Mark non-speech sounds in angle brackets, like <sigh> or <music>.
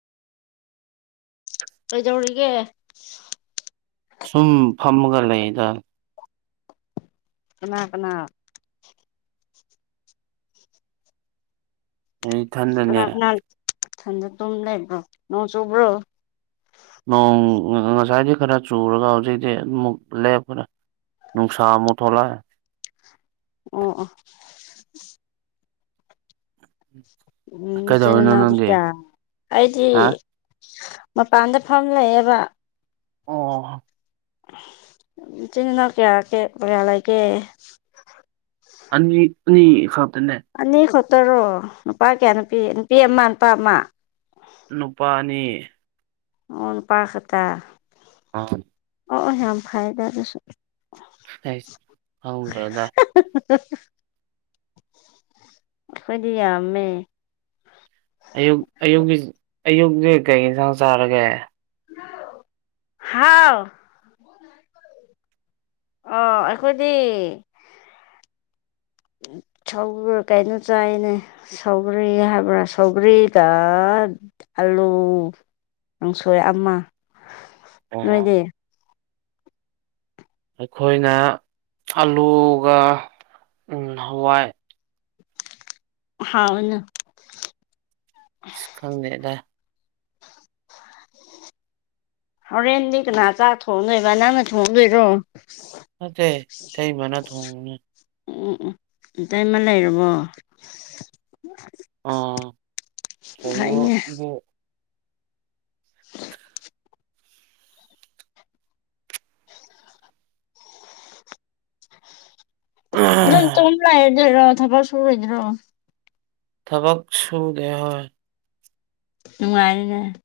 ꯔꯩꯖꯧꯒ꯫ ꯁꯨꯝ ꯐꯝꯃꯒ ꯂꯩꯗ꯫ ꯀꯅꯥ ꯀꯅꯥ꯫ ꯑꯩ ꯀꯅꯥ ꯏꯊꯟꯗꯅꯦ꯫ ꯀꯅꯥ ꯏꯊꯟꯗ ꯇꯨꯝ ꯂꯩꯕ꯭ꯔꯣ ꯅꯣꯡ ꯆꯨꯕ꯭ꯔꯣ꯫ ꯅꯣꯡ ꯉꯁꯥꯏꯗꯤ ꯈꯔ ꯆꯨꯔꯒ ꯍꯧꯖꯤꯛꯤ ꯑꯗꯨꯃꯨꯛ ꯂꯦꯞꯄꯔ꯫ ꯅꯨꯡꯁꯥ ꯃꯣꯊꯣꯂ꯫ ꯑꯣ꯫ ꯀꯩꯗꯧꯔꯤꯅꯣ ꯎꯝꯅꯥꯎꯗꯨ ꯅꯪꯗꯤ ꯀ ꯑꯩꯗꯤ ꯍꯥ ꯃꯥ ꯄꯥꯗ ꯐꯥꯎꯥꯎꯂ ꯌꯥꯕ ꯑ ꯏꯆꯤꯟ ꯏꯅꯥꯎ ꯀꯌꯥ ꯀꯦ ꯀꯌꯥ ꯂꯩꯒꯦ ꯑ ꯑ ꯈ ꯑꯅꯤ ꯈꯣ ꯇꯔꯣ ꯅꯨꯄꯥ ꯀꯌꯥ ꯅꯨꯄꯤ ꯅꯨꯄꯤ ꯑꯃ ꯅꯨꯄꯥ ꯑꯃ ꯅꯨꯄꯥ <inaudible> ꯑꯣꯟ ꯄꯥꯈꯠꯇ ꯑꯥ ꯑꯣ ꯌꯥꯝ ꯐꯥꯏꯗ ꯑꯗꯨꯁꯨ ꯑꯩꯁ ꯈꯪꯗ꯭ꯔꯦꯗ ꯍ ꯑꯩꯈꯣꯏꯗꯤ ꯌꯥꯝꯃꯦ ꯑꯌꯨꯛ ꯑꯌꯨꯛꯀꯤ ꯑꯌꯨꯛꯁꯦ ꯀꯩ ꯌꯦꯟꯁꯥꯡ ꯆꯥꯔꯒꯦ ꯍꯥꯎ ꯑ ꯑꯩꯈꯣꯏꯗꯤ ꯁꯧꯒ ꯀꯩꯅꯣ ꯆꯥꯏꯅꯦ ꯁꯧꯒ꯭ꯔꯤ ꯍꯥꯏꯕ꯭ꯔꯥ ꯁꯧꯒ꯭ꯔꯤꯗ ꯑꯂꯨ ꯀꯥꯡꯪꯁꯣꯏ ꯑꯃ ꯑꯣ ꯅꯣꯏꯗꯤ ꯑꯩꯈꯣꯏꯅ ꯑꯜꯂꯨꯒ ꯍꯋꯥꯏ ꯍꯥꯎꯅ ꯁꯨꯈꯪꯅꯦꯗ ꯍꯣꯔꯦꯟꯗꯤ ꯀꯅꯥ ꯆꯥ ꯊꯣꯡꯗꯣꯏꯕ ꯅꯪꯅ ꯊꯣꯡꯗꯣꯏꯔꯣ꯫ ꯅꯠꯇꯦ ꯏꯇꯩ ꯃꯅꯥ ꯊꯣꯡꯕꯅꯦ ꯎꯝ ꯎ ꯎꯝ ꯏꯇꯩꯃ ꯂꯩꯔꯕꯣ꯫ ꯑꯣ ꯐꯩꯅꯦ <unintelligible> ꯑꯗꯨꯝ ꯇꯨꯝ ꯂꯩꯔꯗꯣꯏꯔꯣ ꯁꯨꯔꯣꯏꯗ꯭ꯔꯣ ꯊꯕꯛ ꯁꯨꯗꯌꯥ ꯍꯥꯏ ꯅꯨꯡꯉꯥꯏꯅꯦ